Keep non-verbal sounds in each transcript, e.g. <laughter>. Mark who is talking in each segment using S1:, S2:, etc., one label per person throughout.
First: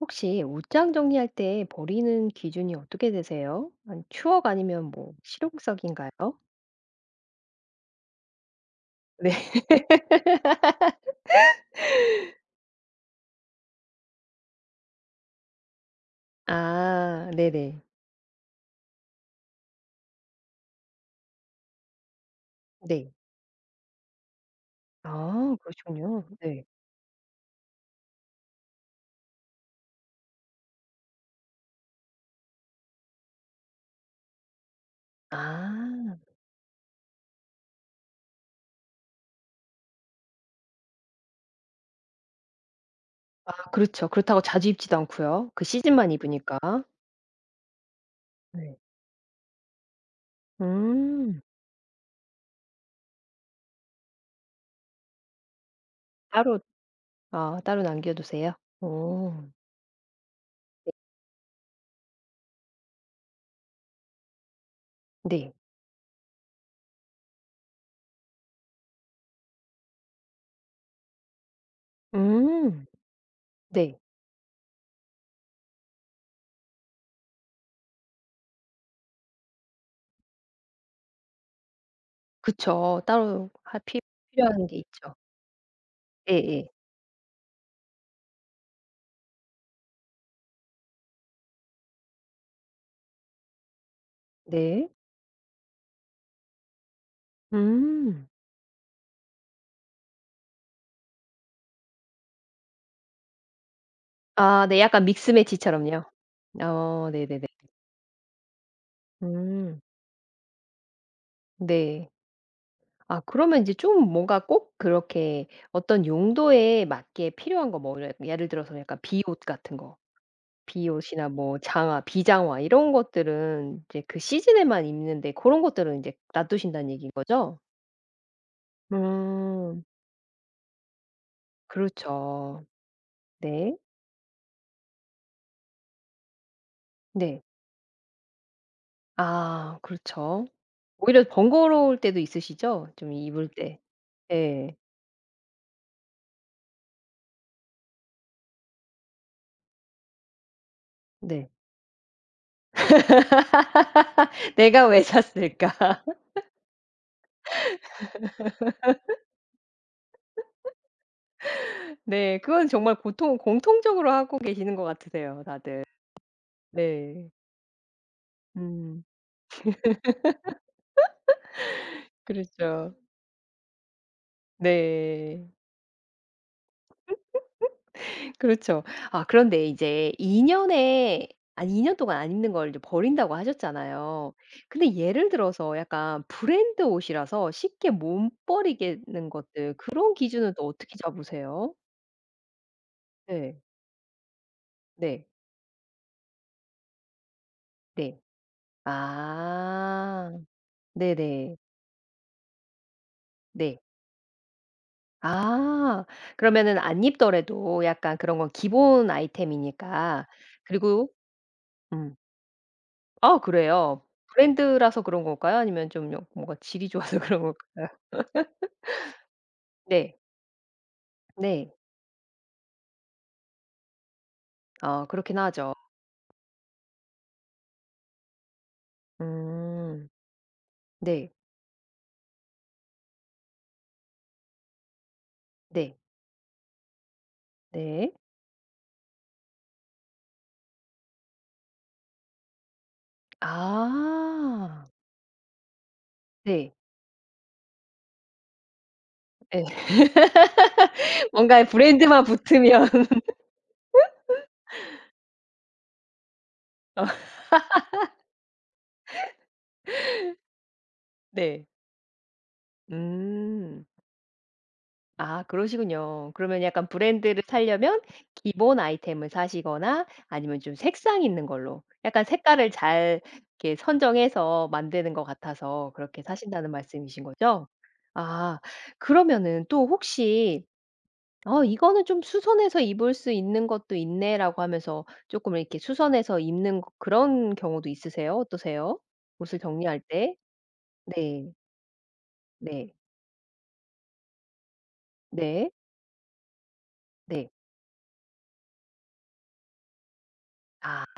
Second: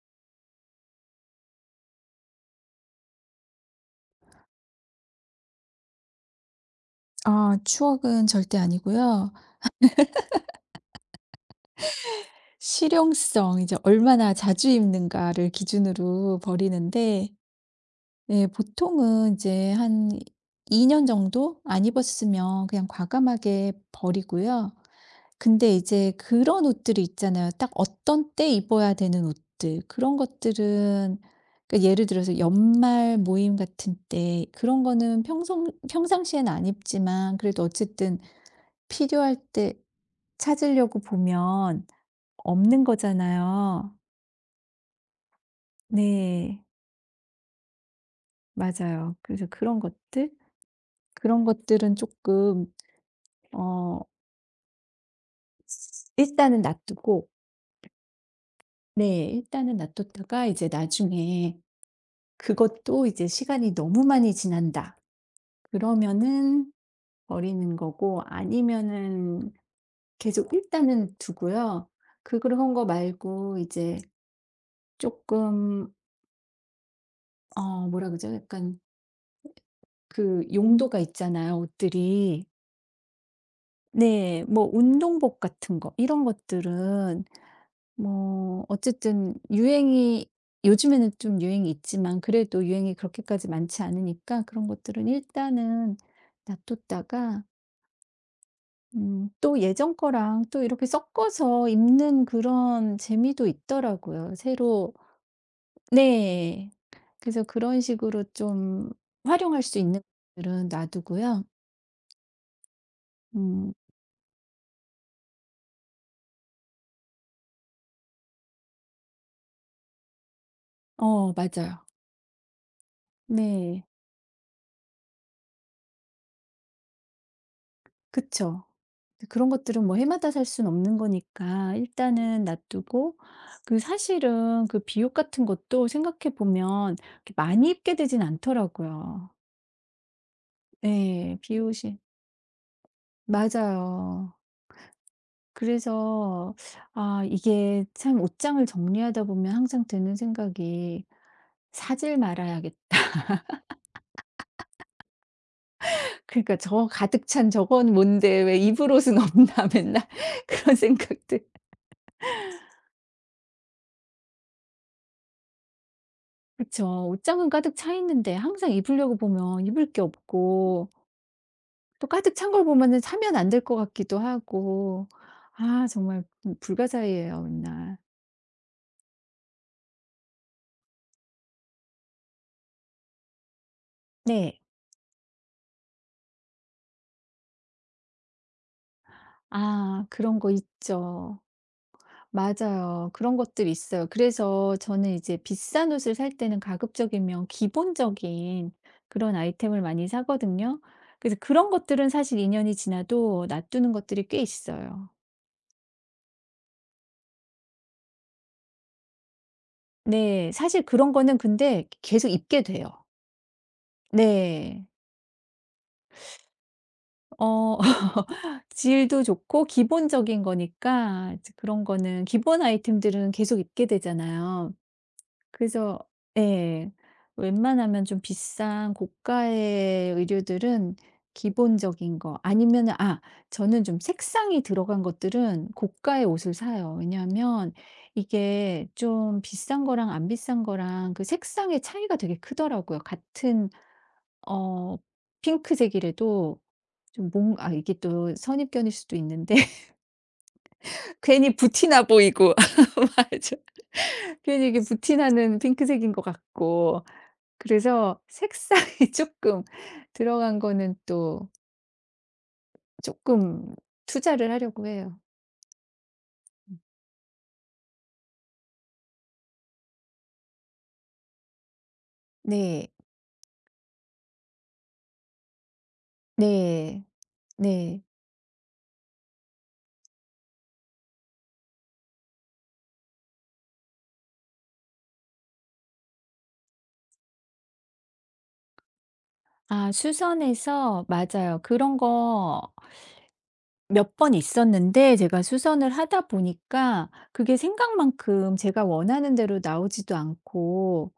S1: 혹시 옷장 정리할 때 버리는 기준이 어떻게 되세요? 아니 추억 아니면 뭐 실용적인가요?
S2: 아 추억은 절대 아니고요.
S1: 네. <laughs>
S2: 실용성, 이제 얼마나 자주 입는가를 기준으로
S1: 아
S2: 버리는데,
S1: 네네.
S2: 예 보통은 이제 한 2년 정도 안 입었으면 그냥
S1: 네.
S2: 과감하게 버리고요.
S1: 아
S2: 근데 이제
S1: 그러시군요. 네.
S2: 그런 옷들이 있잖아요. 딱 어떤 때 입어야 되는 옷들. 그런 것들은, 그러니까 예를 들어서 연말 모임 같은 때, 그런 거는 평상
S1: 아.
S2: 평상시엔 안 입지만, 그래도 어쨌든 필요할 때 찾으려고 보면 없는
S1: 아
S2: 거잖아요.
S1: 그렇죠. 그렇다고 자주 입지도 않고요. 그 시즌만 입으니까.
S2: 네.
S1: 네.
S2: 맞아요. 그래서 그런 것들?
S1: 음.
S2: 그런 것들은 조금 어
S1: 따로
S2: 일단은 놔두고,
S1: 아 따로 남겨 두세요?
S2: 네
S1: 오
S2: 일단은 놔뒀다가 이제
S1: 네.
S2: 나중에 그것도 이제 '시간이 너무 많이 지난다.'
S1: 네.
S2: 그러면은 버리는 거고, 아니면은 계속 일단은 두고요. 그런 거
S1: 음.
S2: 말고
S1: 네.
S2: 이제 조금 뭐라 그러죠? 약간 그 용도가 있잖아요, 옷들이.
S1: 그쵸. 따로 하 필
S2: 네.
S1: 필요한
S2: 뭐
S1: 게 있죠.
S2: 운동복 같은 거, 이런
S1: 예예.
S2: 것들은 뭐 어쨌든 유행이, 요즘에는 좀 유행이 있지만, 그래도 유행이 그렇게까지 많지 않으니까 그런
S1: 네.
S2: 것들은 일단은 놔뒀다가
S1: 음.
S2: 또 예전 거랑 또 이렇게 섞어서 입는 그런 재미도 있더라고요.
S1: 아 네.
S2: 새로.
S1: 약간 믹스 매치처럼요.
S2: 네.
S1: 어
S2: 그래서
S1: 네네네.
S2: 그런 식으로 좀 활용할 수
S1: 음
S2: 있는 것들은 놔두고요.
S1: 네. 아 그러면
S2: 음.
S1: 이제 좀 뭔가 꼭 그렇게 어떤 용도에 맞게 필요한 거 뭐 예를 들어서 약간 비옷 같은 거 비옷이나
S2: 어
S1: 뭐
S2: 맞아요.
S1: 장화, 비장화 이런 것들은
S2: 네.
S1: 이제 그 시즌에만 입는데 고런 것들은 인제 놔두신다는 얘기인 거죠?
S2: 그쵸. 근데 그런
S1: 음.
S2: 것들은 뭐 해마다 살 수는 없는 거니까 일단은
S1: 그렇죠.
S2: 놔두고,
S1: 네.
S2: 그 사실은 그 비옷 같은 것도 생각해 보면 이렇게
S1: 네.
S2: 많이 입게 되진 않더라고요.
S1: 아 그렇죠. 오히려
S2: 예.
S1: 번거로울
S2: 비옷이.
S1: 때도 있으시죠? 좀 입을 때.
S2: 맞아요.
S1: 예.
S2: 그래서 아 이게 참, 옷장을 정리하다 보면 항상 드는 생각이
S1: 네.
S2: '사질 말아야겠다.'
S1: 내가 왜 샀을까? <laughs>
S2: <laughs> 그러니까 '저 가득 찬 저건 뭔데, 왜 입을 옷은 없나.' <laughs> 맨날 그런 생각들.
S1: 네. 그건 정말 고통 공통적으로 하고 계시는 것 같으세요 다들.
S2: 그쵸.
S1: 네.
S2: 옷장은 가득 차 있는데 항상
S1: 음.
S2: 입으려고 보면 입을 게 없고, 또 가득 찬 걸
S1: 그렇죠.
S2: 보면은 사면 안 될 것 같기도 하고.
S1: 네.
S2: 아 정말 불가사의예요 맨날.
S1: 그렇죠. 아 그런데 이제 2 년에 아니 2년 동안 안 입는 걸 이제 버린다고 하셨잖아요.
S2: 네.
S1: 근데 예를 들어서 약간 브랜드 옷이라서 쉽게 못 버리겠는 것들
S2: 아
S1: 그런
S2: 그런 거
S1: 기준은 또 어떻게
S2: 있죠.
S1: 잡으세요?
S2: 맞아요. 그런 것
S1: 네.
S2: 들 있어요. 그래서 저는
S1: 네.
S2: 이제 비싼 옷을 살 때는 가급적이면
S1: 네.
S2: 기본적인 그런 아이템을 많이
S1: 아.
S2: 사거든요. 그래서
S1: 네네.
S2: 그런 것들은 사실 2 년이 지나도
S1: 네.
S2: 놔두는 것들이 꽤 있어요.
S1: 아. 그러면은 안 입더라도 약간 그런 건 기본 아이템이니까
S2: 네. 사실
S1: 그리고
S2: 그런 거는 근데
S1: 음.
S2: 계속 입게 돼요.
S1: 아 그래요?
S2: 네.
S1: 브랜드라서 그런 걸까요? 아니면 좀요 뭔가 질이 좋아서 <laughs> 그런
S2: 어
S1: 걸까요?
S2: <laughs> 질도 좋고
S1: 네.
S2: 기본적인 거니까, 이제
S1: 네.
S2: 그런 거는, 기본 아이템들은 계속 입게 되잖아요.
S1: 아 그렇긴 하죠.
S2: 그래서 예. 웬만하면 좀 비싼
S1: 음.
S2: 고가의 의류들은
S1: 네.
S2: 기본적인 거 아니면은, 아 저는 좀 색상이 들어간 것들은
S1: 네.
S2: 고가의 옷을 사요. 왜냐하면
S1: 네.
S2: 이게 좀 비싼 거랑 안 비싼 거랑 그 색상의 차이가 되게 크더라고요. 같은
S1: 아.
S2: 어 핑크색이라도
S1: 네.
S2: 좀 뭔 아 이게 또 선입견일 수도 있는데
S1: 예.
S2: <laughs> 괜히
S1: 뭔가 <laughs>
S2: 부티나
S1: 브랜드만
S2: 보이고
S1: 붙으면
S2: <laughs> 맞아. 괜히 이게 부티나는 핑크색인 것 같고,
S1: 어
S2: 그래서 색상이 <laughs> 조금 들어간 거는 또
S1: 네.
S2: 조금
S1: 음.
S2: 투자를 하려고 해요.
S1: 아 그러시군요. 그러면
S2: 음.
S1: 약간 브랜드를 사려면 기본 아이템을 사시거나 아니면 좀 색상 있는 걸로 약간 색깔을
S2: 네.
S1: 잘 이렇게 선정해서 만드는 것 같아서 그렇게 사신다는
S2: 네.
S1: 말씀이신 거죠?
S2: 네.
S1: 아 그러면은 또 혹시 '어 이거는 좀 수선해서 입을 수 있는 것도 있네.'라고 하면서 조금 이렇게 수선해서 입는 거- 그런 경우도 있으세요? 어떠세요? 옷을
S2: 아
S1: 정리할 때?
S2: 수선해서,
S1: 네.
S2: 맞아요. 그런 거
S1: 네.
S2: 몇 번 있었는데, 제가
S1: 네.
S2: 수선을 하다 보니까
S1: 네.
S2: 그게 생각만큼 제가 원하는 대로 나오지도
S1: 아.
S2: 않고,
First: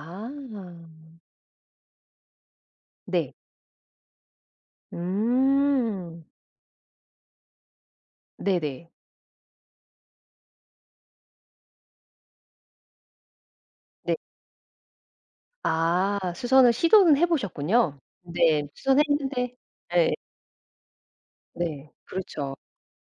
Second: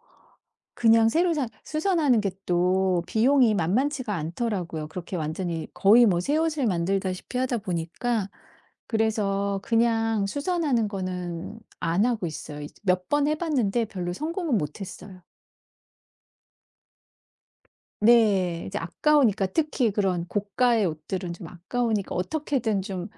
S2: 그냥 새로 사 수선하는 게 또
S1: 네.
S2: 비용이 만만치가 않더라고요. 그렇게 완전히 거의 뭐
S1: 음.
S2: 새 옷을 만들다시피 하다 보니까.
S1: 네네.
S2: 그래서 그냥 수선하는 거는 안 하고 있어요. 몇 번 해 봤는데 별로
S1: 네.
S2: 성공은 못 했어요.
S1: 아 수선을 시도는 해 보셨군요.
S2: 네.
S1: 네.
S2: 이제 아까우니까,
S1: 수선했는데
S2: 특히
S1: 예.
S2: 그런 고가의 옷들은 좀
S1: 네.
S2: 아까우니까
S1: 그렇죠.
S2: 어떻게든 좀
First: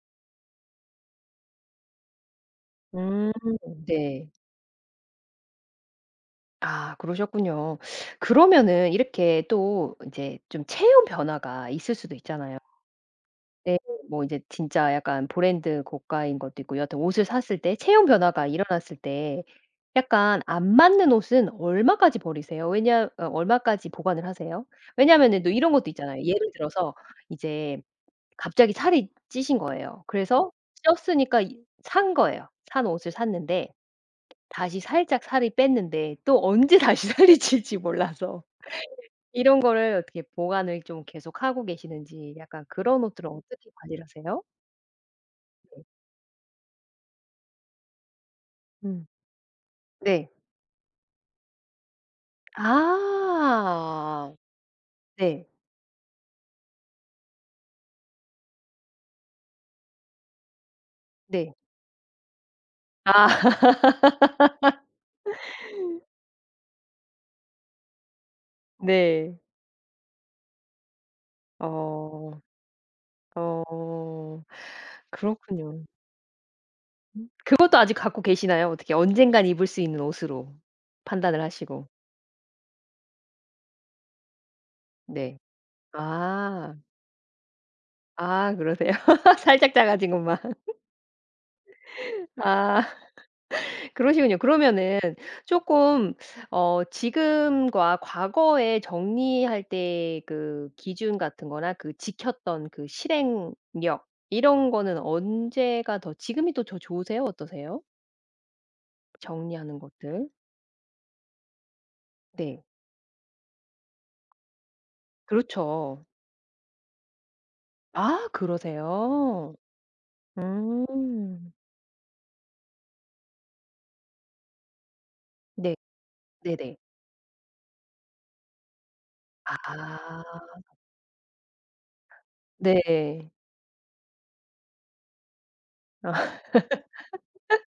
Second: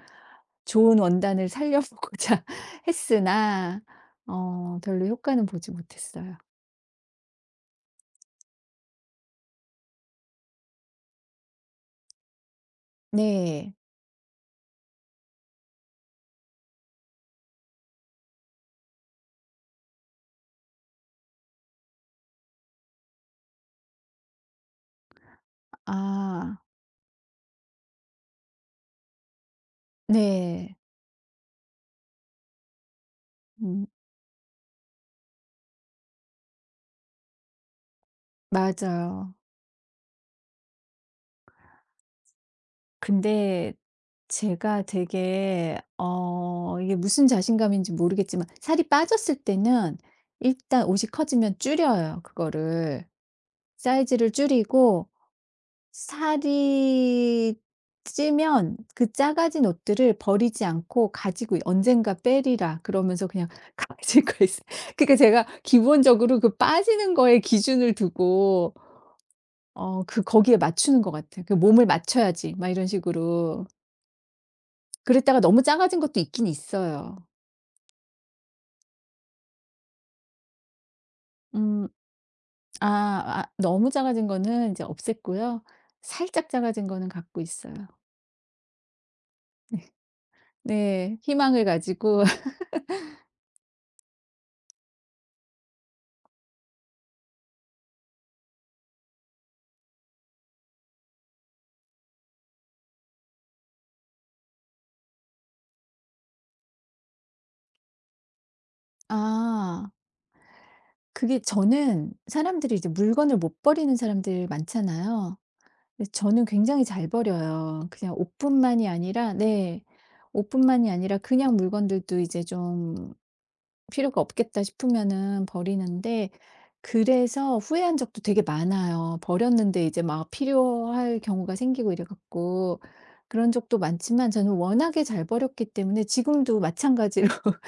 S2: 좋은 원단을 살려보고자 <laughs>
S1: 음
S2: 했으나
S1: 네.
S2: 별로 효과는 보지 못했어요.
S1: 아 그러셨군요. 그러면은 이렇게 또 인제 좀 체형 변화가 있을 수도 있잖아요.
S2: 네.
S1: 네. 뭐 이제 진짜 약간 브랜드 고가인 것도 있고 여하튼 옷을 샀을 때 체형 변화가 일어났을 때 약간 안 맞는 옷은 얼마까지 버리세요? 왜냐 어 얼마까지 보관을 하세요? 왜냐하면은 또 이런 것도 있잖아요. 예를
S2: 아
S1: 들어서 이제 갑자기 살이 찌신 거예요. 그래서
S2: 네.
S1: 쪘으니까 이 산 거예요. 산 옷을 샀는데
S2: 음
S1: 다시 살짝 살이 뺐는데 또 언제 다시 <laughs> 살이 찔지 몰라서
S2: 맞아요.
S1: 이런 거를 어떻게 보관을 좀 계속하고 계시는지 약간 그런 옷들은 어떻게
S2: 근데
S1: 관리를 하세요?
S2: 제가 되게, 이게 무슨 자신감인지 모르겠지만, 살이
S1: 음.
S2: 빠졌을 때는
S1: 네.
S2: 일단 옷이 커지면 줄여요, 그거를. 사이즈를
S1: 아.
S2: 줄이고,
S1: 네.
S2: 살이 찌면 그 작아진 옷들을 버리지 않고
S1: 네.
S2: 가지고 "언젠가 빼리라." 그러면서
S1: 아
S2: 그냥
S1: <laughs>
S2: <laughs> 가지고 있어요. 그러니까 제가 기본적으로 그 빠지는 거에 기준을 두고,
S1: 네.
S2: 거기에 맞추는 것 같아요. 그 '몸을
S1: 어.
S2: 맞춰야지.' 막 이런 식으로.
S1: 어.
S2: 그랬다가 너무
S1: 그렇군요.
S2: 작아진 것도 있긴 있어요.
S1: 음. 그것도 아직 갖고 계시나요? 어떻게 언젠간 입을 수 있는 옷으로 판단을 하시고.
S2: 음. 아 아 너무 작아진 거는 이제
S1: 네.
S2: 없앴고요. 살짝
S1: 아.
S2: 작아진 거는 갖고 있어요.
S1: 아 그러세요? <laughs> 살짝 작아진 것만.
S2: 네. 희망을 가지고.
S1: 아. 그러시군요. 그러면은 조금 어 지금과 과거에 정리할 때 그 기준 같은 거나 그 지켰던 그 실행력 이런 거는 언제가 더 지금이 또 더 좋으세요? 어떠세요? 정리하는
S2: 아.
S1: 것들.
S2: 그게, 저는
S1: 네.
S2: 사람들이 이제 물건을 못 버리는 사람들 많잖아요.
S1: 그렇죠.
S2: 근데 저는 굉장히 잘 버려요. 그냥
S1: 아
S2: 옷뿐만이 아니라.
S1: 그러세요?
S2: 네. 옷뿐만이 아니라
S1: 음.
S2: 그냥 물건들도 이제 좀 필요가 없겠다 싶으면은
S1: 네.
S2: 버리는데,
S1: 네네.
S2: 그래서 후회한 적도 되게 많아요. 버렸는데 이제
S1: 아.
S2: 막 필요할 경우가 생기고 이래 갖고.
S1: 네.
S2: 그런 적도 많지만 저는 워낙에 잘 버렸기 때문에 지금도 마찬가지로 <laughs>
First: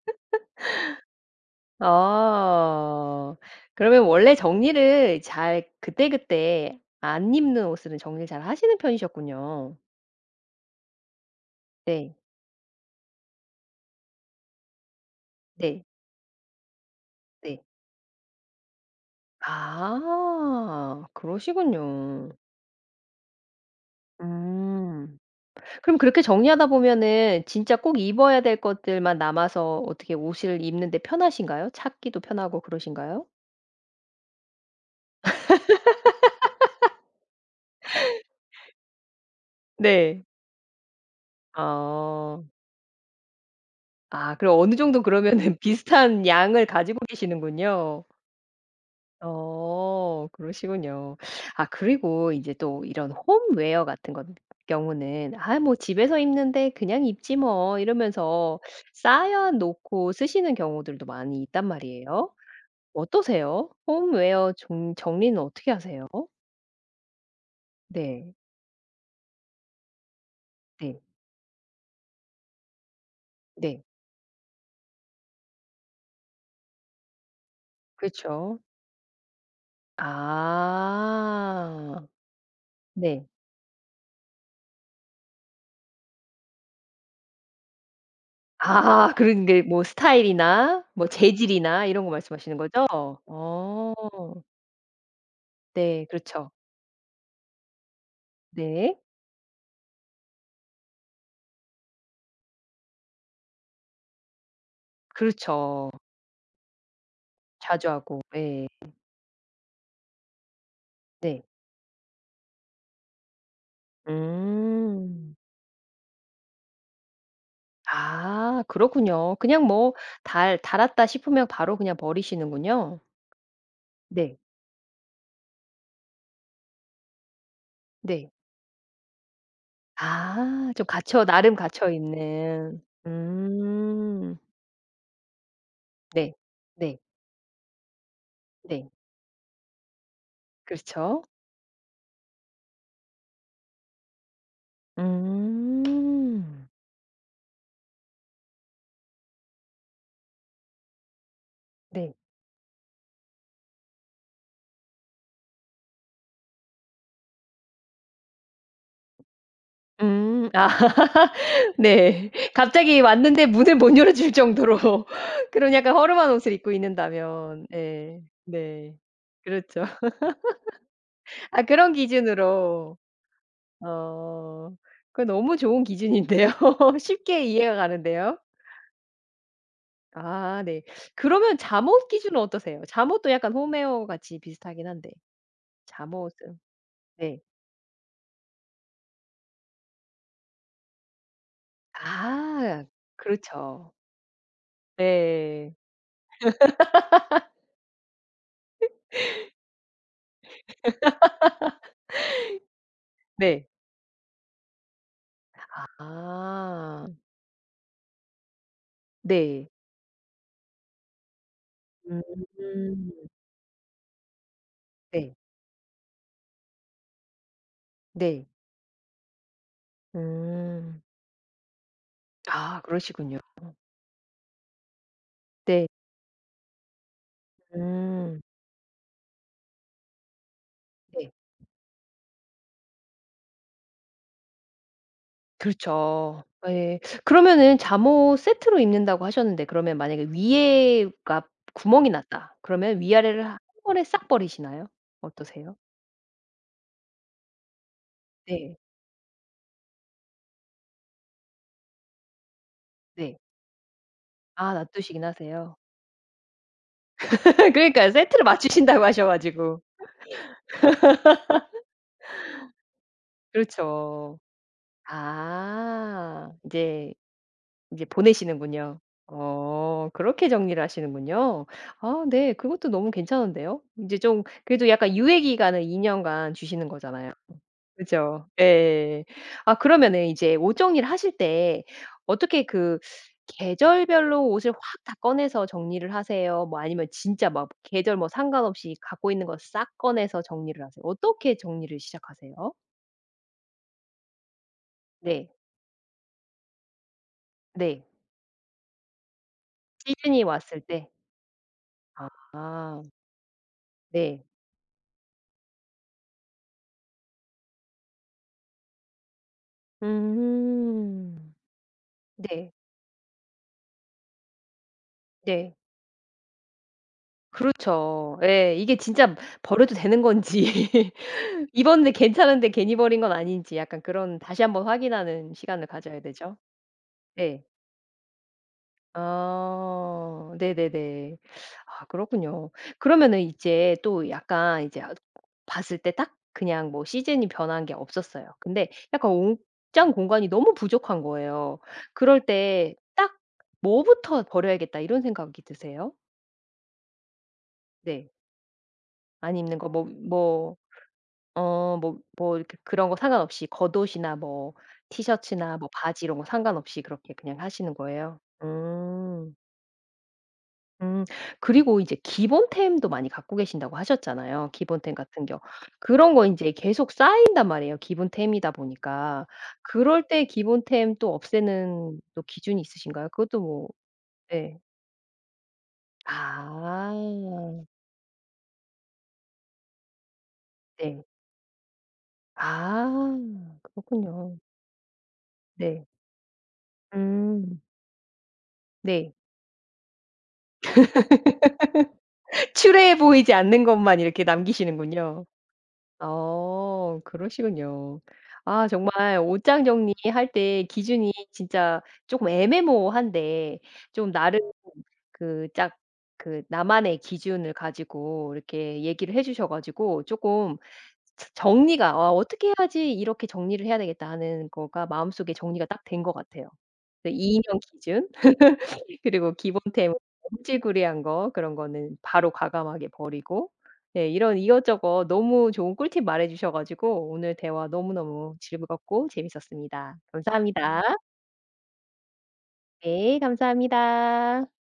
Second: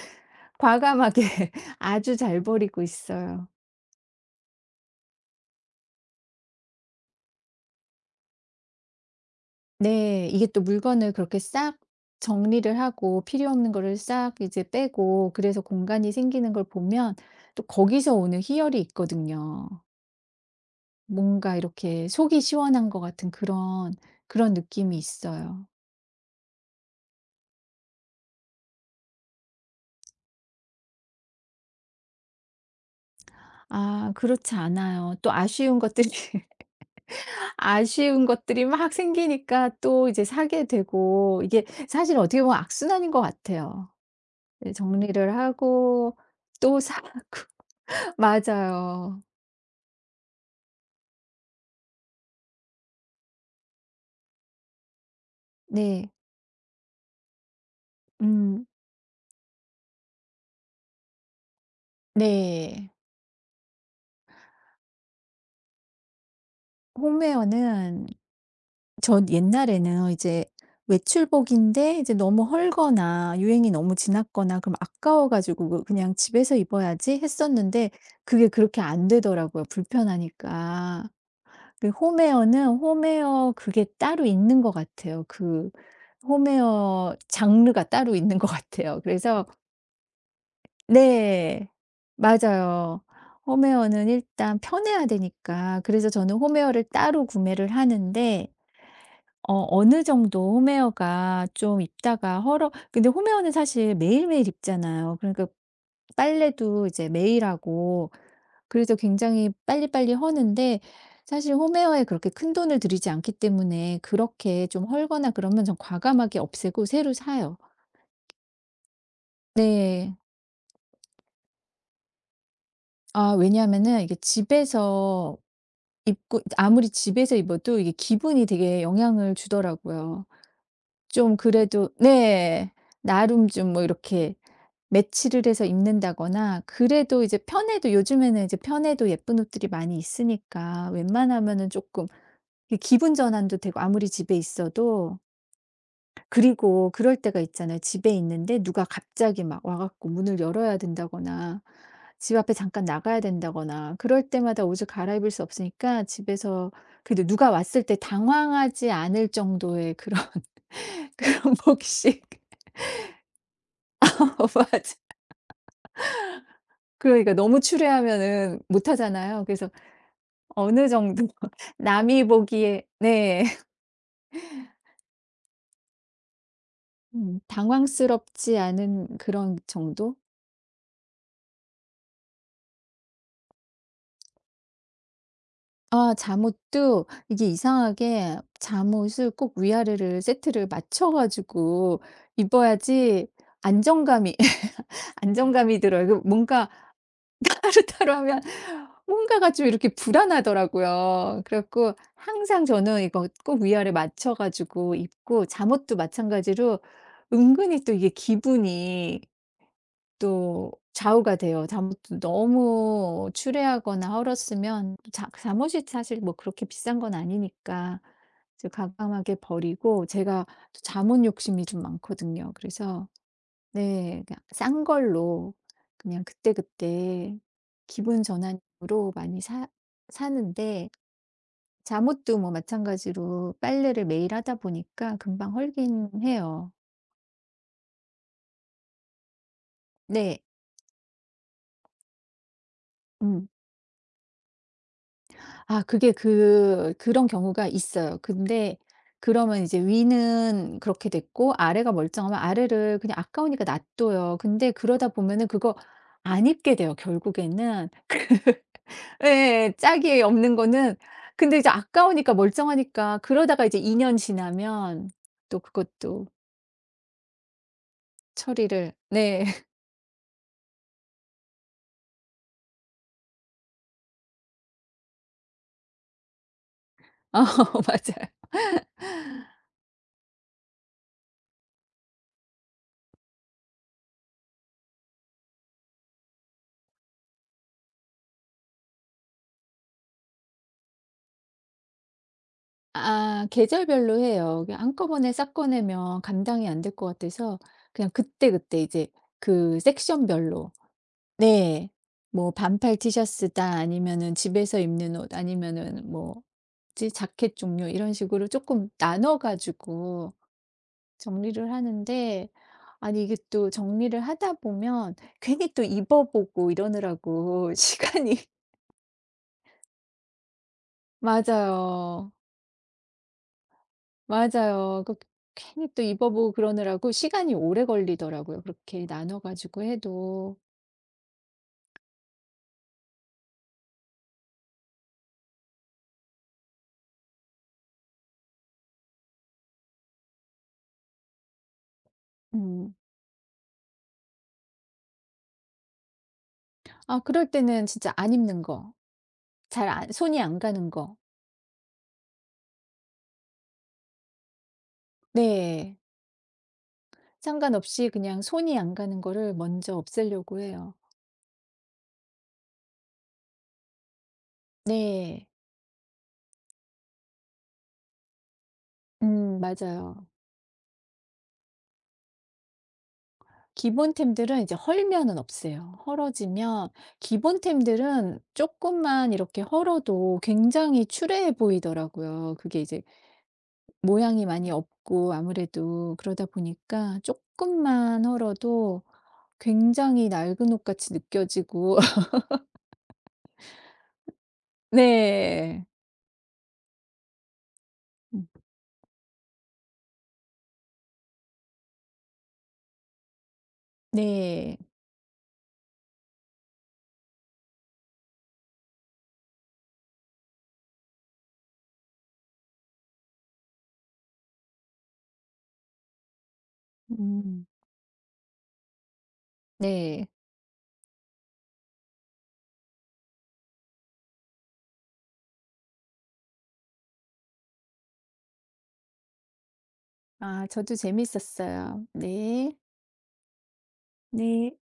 S2: 과감하게 <laughs> 아주 잘 버리고
S1: 어.
S2: 있어요.
S1: 그러면 원래 정리를 잘 그때그때 안 입는 옷은 정리를 잘 하시는 편이셨군요.
S2: 네. 이게 또, 물건을 그렇게 싹
S1: 네.
S2: 정리를 하고 필요 없는 거를 싹 이제 빼고, 그래서
S1: 네.
S2: 공간이 생기는 걸 보면
S1: 네.
S2: 또 거기서 오는 희열이 있거든요.
S1: 아.
S2: 뭔가 이렇게
S1: 그러시군요.
S2: 속이 시원한 것 같은 그런, 느낌이
S1: 음.
S2: 있어요.
S1: 그럼 그렇게 정리하다 보면은 진짜 꼭 입어야 될 것들만 남아서 어떻게 옷을 입는 데 편하신가요? 찾기도 편하고 그러신가요?
S2: 아 그렇지 않아요. 또 아쉬운 것들이 <laughs> 아쉬운 것들이 막 생기니까 또
S1: 네.
S2: 이제 사게 되고. 이게 사실 어떻게
S1: 어.
S2: 보면 악순환인 것 같아요.
S1: 아 그럼
S2: 네,
S1: 어느 정도
S2: 정리를
S1: 그러면은 <laughs>
S2: 하고
S1: 비슷한 양을
S2: 또
S1: 가지고
S2: 사고
S1: 계시는군요.
S2: <laughs> 맞아요.
S1: 어 그러시군요. 아 그리고 이제 또 이런 홈웨어 같은 것 경우는 '아 뭐
S2: 네.
S1: 집에서 입는데 그냥 입지 뭐.' 이러면서
S2: 음.
S1: 쌓여 놓고 쓰시는 경우들도 많이 있단 말이에요.
S2: 네.
S1: 어떠세요? 홈웨어 정리는 어떻게 하세요?
S2: 홈웨어는,
S1: 네.
S2: 전 옛날에는 이제
S1: 네.
S2: 외출복인데 이제 너무 헐거나 유행이
S1: 네.
S2: 너무 지났거나 그럼, 아까워 가지고 그 '그냥 집에서 입어야지.' 했었는데 그게
S1: 그렇죠.
S2: 그렇게 안 되더라고요, 불편하니까. 그
S1: 아.
S2: 홈웨어는,
S1: 네.
S2: 홈웨어 그게 따로 있는 것 같아요. 그 홈웨어 장르가 따로 있는 것 같아요.
S1: 아 그런
S2: 그래서
S1: 게 뭐 스타일이나 뭐
S2: 네.
S1: 재질이나 이런 거 말씀하시는 거죠?
S2: 맞아요.
S1: 어.
S2: 홈웨어는 일단 편해야 되니까,
S1: 네.
S2: 그래서 저는
S1: 그렇죠.
S2: 홈웨어를 따로 구매를 하는데,
S1: 네.
S2: 어느 정도 홈웨어가 좀 입다가 헐어. 근데 홈웨어는 사실 매일매일 입잖아요. 그러니까
S1: 그렇죠.
S2: 빨래도 이제 매일
S1: 자주
S2: 하고.
S1: 하고. 예.
S2: 그래서 굉장히 빨리빨리 허는데,
S1: 네.
S2: 사실 홈웨어에 그렇게 큰돈을 들이지 않기 때문에 그렇게 좀 헐거나
S1: 음.
S2: 그러면 좀 과감하게 없애고 새로 사요.
S1: 아 그렇군요. 그냥 뭐
S2: 네.
S1: 달 달았다 싶으면 바로 그냥 버리시는군요.
S2: 아 왜냐하면은 이게,
S1: 네.
S2: 집에서 입고 아무리 집에서 입어도 이게
S1: 네.
S2: 기분이 되게 영향을 주더라고요.
S1: 아 좀 갇혀
S2: 좀
S1: 나름 갇혀
S2: 그래도, 네.
S1: 있는.
S2: 나름 좀 뭐 이렇게
S1: 음.
S2: 매치를 해서
S1: 네.
S2: 입는다거나,
S1: 네.
S2: 그래도 이제 편해도, 요즘에는 이제
S1: 네.
S2: 편해도 예쁜 옷들이 많이 있으니까,
S1: 그렇죠.
S2: 웬만하면은 조금 이 기분 전환도 되고, 아무리 집에 있어도.
S1: 음.
S2: 그리고 그럴 때가 있잖아요. 집에 있는데 누가 갑자기 막 와 갖고 문을 열어야 된다거나,
S1: 네.
S2: 집 앞에 잠깐 나가야 된다거나 그럴 때마다 옷을 갈아입을 수 없으니까, 집에서 그래도 누가 왔을 때 당황하지 않을 정도의 그런
S1: 음. 아.
S2: <laughs> 그런
S1: <laughs>
S2: 복식.
S1: 네. 갑자기 왔는데 문을 못 열어
S2: <laughs>
S1: 줄
S2: 어
S1: 정도로
S2: 맞아.
S1: <laughs> 그런 약간 허름한 옷을 입고
S2: 그러니까 너무
S1: 있는다면 예.
S2: 추레하면은
S1: 네.
S2: 못하잖아요. 그래서
S1: 그렇죠.
S2: 어느 정도
S1: 아
S2: <laughs>
S1: 그런
S2: 남이 보기에.
S1: 기준으로.
S2: 네. <laughs>
S1: 어. 그거 너무 좋은 기준인데요. <laughs> 쉽게 이해가 가는데요.
S2: 당황스럽지 않은 그런 정도?
S1: 아 네. 그러면 잠옷 기준은 어떠세요? 잠옷도 약간 홈웨어 같이 비슷하긴 한데.
S2: 아
S1: 잠옷은
S2: 잠옷도
S1: 네.
S2: 이게 이상하게, 잠옷을 꼭 위아래를 세트를 맞춰 가지고
S1: 아.
S2: 입어야지
S1: 그렇죠.
S2: 안정감이 <laughs>
S1: 네.
S2: 안정감이 들어요. 그 뭔가 <laughs> 따로따로 하면 뭔가가 좀 이렇게 불안하더라고요. 그래 갖고 항상 저는 이거 꼭
S1: 네.
S2: 위아래 맞춰 가지고 입고, 잠옷도 마찬가지로
S1: 아.
S2: 은근히 또 이게 기분이
S1: 네.
S2: 또 좌우가 돼요. 잠옷
S1: 음.
S2: 너무 추레하거나 헐었으면, 자
S1: 네.
S2: 잠옷이 사실 뭐 그렇게 비싼 건 아니니까
S1: 네.
S2: 이 과감하게 버리고, 제가 또
S1: 음.
S2: 잠옷 욕심이 좀 많거든요.
S1: 아
S2: 그래서
S1: 그러시군요.
S2: 네 그냥 싼 걸로
S1: 네.
S2: 그냥 그때그때 기분
S1: 음.
S2: 전환으로 많이 사 사는데,
S1: 네.
S2: 잠옷도 뭐 마찬가지로 빨래를 매일 하다 보니까 금방 헐긴
S1: 그렇죠.
S2: 해요.
S1: 예. 그러면은 잠옷 세트로 입는다고 하셨는데 그러면 만약에
S2: 네.
S1: 위에가 구멍이 났다. 그러면 위아래를
S2: 음.
S1: 한 번에 싹 버리시나요? 어떠세요?
S2: 아 그게, 그런 경우가 있어요.
S1: 네.
S2: 근데 그러면 이제 위는 그렇게 됐고 아래가 멀쩡하면 아래를 그냥
S1: 네.
S2: 아까우니까 놔둬요. 근데
S1: 아
S2: 그러다
S1: 놔두시긴
S2: 보면은
S1: 하세요.
S2: 그거 안 입게 돼요,
S1: <laughs>
S2: 결국에는.
S1: 그러니까요. 세트를 맞추신다고 하셔
S2: 예예.
S1: 가지고.
S2: 짝이 없는 거는. 근데 이제 아까우니까, 멀쩡하니까. 그러다가 이제 2년
S1: 그렇죠.
S2: 지나면 또 그것도
S1: 아. 이제, 이제
S2: 처리를.
S1: 보내시는군요.
S2: 네. <laughs>
S1: 어 그렇게 정리를 하시는군요. 아 네. 그것도 너무 괜찮은데요. 이제 좀 그래도 약간 유예 기간을 2 년간 주시는 거잖아요.
S2: 어 맞아요.
S1: 그죠. 예. 아 그러면은 이제 옷 정리를 하실 때 어떻게 그 계절별로 옷을 확 다 꺼내서 정리를 하세요? 뭐 아니면 진짜 막 계절 뭐 상관없이 갖고 있는 거 싹 꺼내서 정리를 하세요? 어떻게 정리를 시작하세요?
S2: 아 계절별로 해요. 그냥 한꺼번에
S1: 네.
S2: 싹 꺼내면 감당이 안 될 것 같아서
S1: 네.
S2: 그냥 그때그때 이제 그
S1: 시즌이
S2: 섹션별로.
S1: 왔을 때.
S2: 네. 뭐 반팔
S1: 아.
S2: 티셔츠다, 아니면은
S1: 네.
S2: 집에서 입는 옷, 아니면은 뭐 뭐지, 자켓 종류, 이런 식으로 조금 나눠 가지고
S1: 음.
S2: 정리를 하는데,
S1: 네.
S2: 아니 이게 또 정리를 하다 보면 괜히
S1: 네.
S2: 또 입어 보고 이러느라고 <laughs> 시간이
S1: 그렇죠. 예.
S2: <laughs>
S1: 이게 진짜 버려도 되는 건지 <laughs> 입었는데
S2: 맞아요.
S1: 괜찮은데 괜히 버린 건 아닌지 약간 그런 다시 한번
S2: 맞아요. 그
S1: 확인하는 시간을
S2: 괜히 또
S1: 가져야
S2: 입어 보고
S1: 되죠.
S2: 그러느라고 시간이
S1: 네.
S2: 오래 걸리더라고요, 그렇게 나눠 가지고
S1: 아.
S2: 해도.
S1: 네네네. 아 그렇군요. 그러면은 이제 또 약간 이제 아 봤을 때 딱 그냥 뭐 시즌이 변한 게 없었어요. 근데 약간 옷장 공간이 너무 부족한 거예요. 그럴
S2: 음.
S1: 때 '딱 뭐부터 버려야겠다.' 이런 생각이 드세요?
S2: 아 그럴 때는 진짜
S1: 네.
S2: 안 입는 거.
S1: 안 입는
S2: 잘
S1: 거뭐
S2: 안 손이 안
S1: 뭐
S2: 가는 거.
S1: 어 뭐 뭐 이렇게 그런 거 상관없이 겉옷이나 뭐 티셔츠나 뭐
S2: 네.
S1: 바지 이런 거 상관없이 그렇게 그냥 하시는
S2: 상관없이
S1: 거예요?
S2: 그냥 손이 안 가는 거를
S1: 음.
S2: 먼저 없애려고 해요.
S1: 음. 그리고 이제 기본템도 많이 갖고 계신다고 하셨잖아요, 기본템 같은
S2: 네.
S1: 경우. 그런 거 이제 계속 쌓인단 말이에요, 기본템이다 보니까. 그럴
S2: 맞아요.
S1: 때 기본템 또 없애는 또 기준이 있으신가요? 그것도 뭐
S2: 기본템들은 이제
S1: 네.
S2: 헐면은 없애요. 헐어지면,
S1: 아.
S2: 기본템들은 조금만 이렇게 헐어도 굉장히
S1: 네.
S2: 추레해 보이더라고요. 그게 이제
S1: 아.
S2: 모양이
S1: 그렇군요.
S2: 많이 없고
S1: 네.
S2: 아무래도, 그러다 보니까 조
S1: 음.
S2: 금만 헐어도
S1: 네.
S2: 굉장히 낡은 옷같이 느껴지고 <laughs>
S1: 추레해 보이지 않는 것만 이렇게 남기시는군요.
S2: 네.
S1: 어 그러시군요.
S2: 음.
S1: 아 정말 옷장 정리할 때 기준이 진짜 조금 애매모호한데 좀 나름
S2: 네.
S1: 그 짝 그 나만의 기준을 가지고 이렇게 얘기를 해 주셔 가지고 조금 스 정리가 '아 어떻게 해야지 이렇게 정리를 해야 되겠다.' 하는 거가 마음속에 정리가 딱 된 것 같아요. 이2
S2: 음.
S1: 인용 기준 <laughs> 그리고 기본템
S2: 네.
S1: 흠질구레한 거 그런 거는 바로 과감하게 버리고 네 이런 이것저것 너무 좋은 꿀팁 말해 주셔 가지고 오늘 대화 너무너무 즐겁고 재밌었습니다.
S2: 아 저도
S1: 감사합니다.
S2: 재밌었어요. 네.
S1: 네 감사합니다.
S2: 네.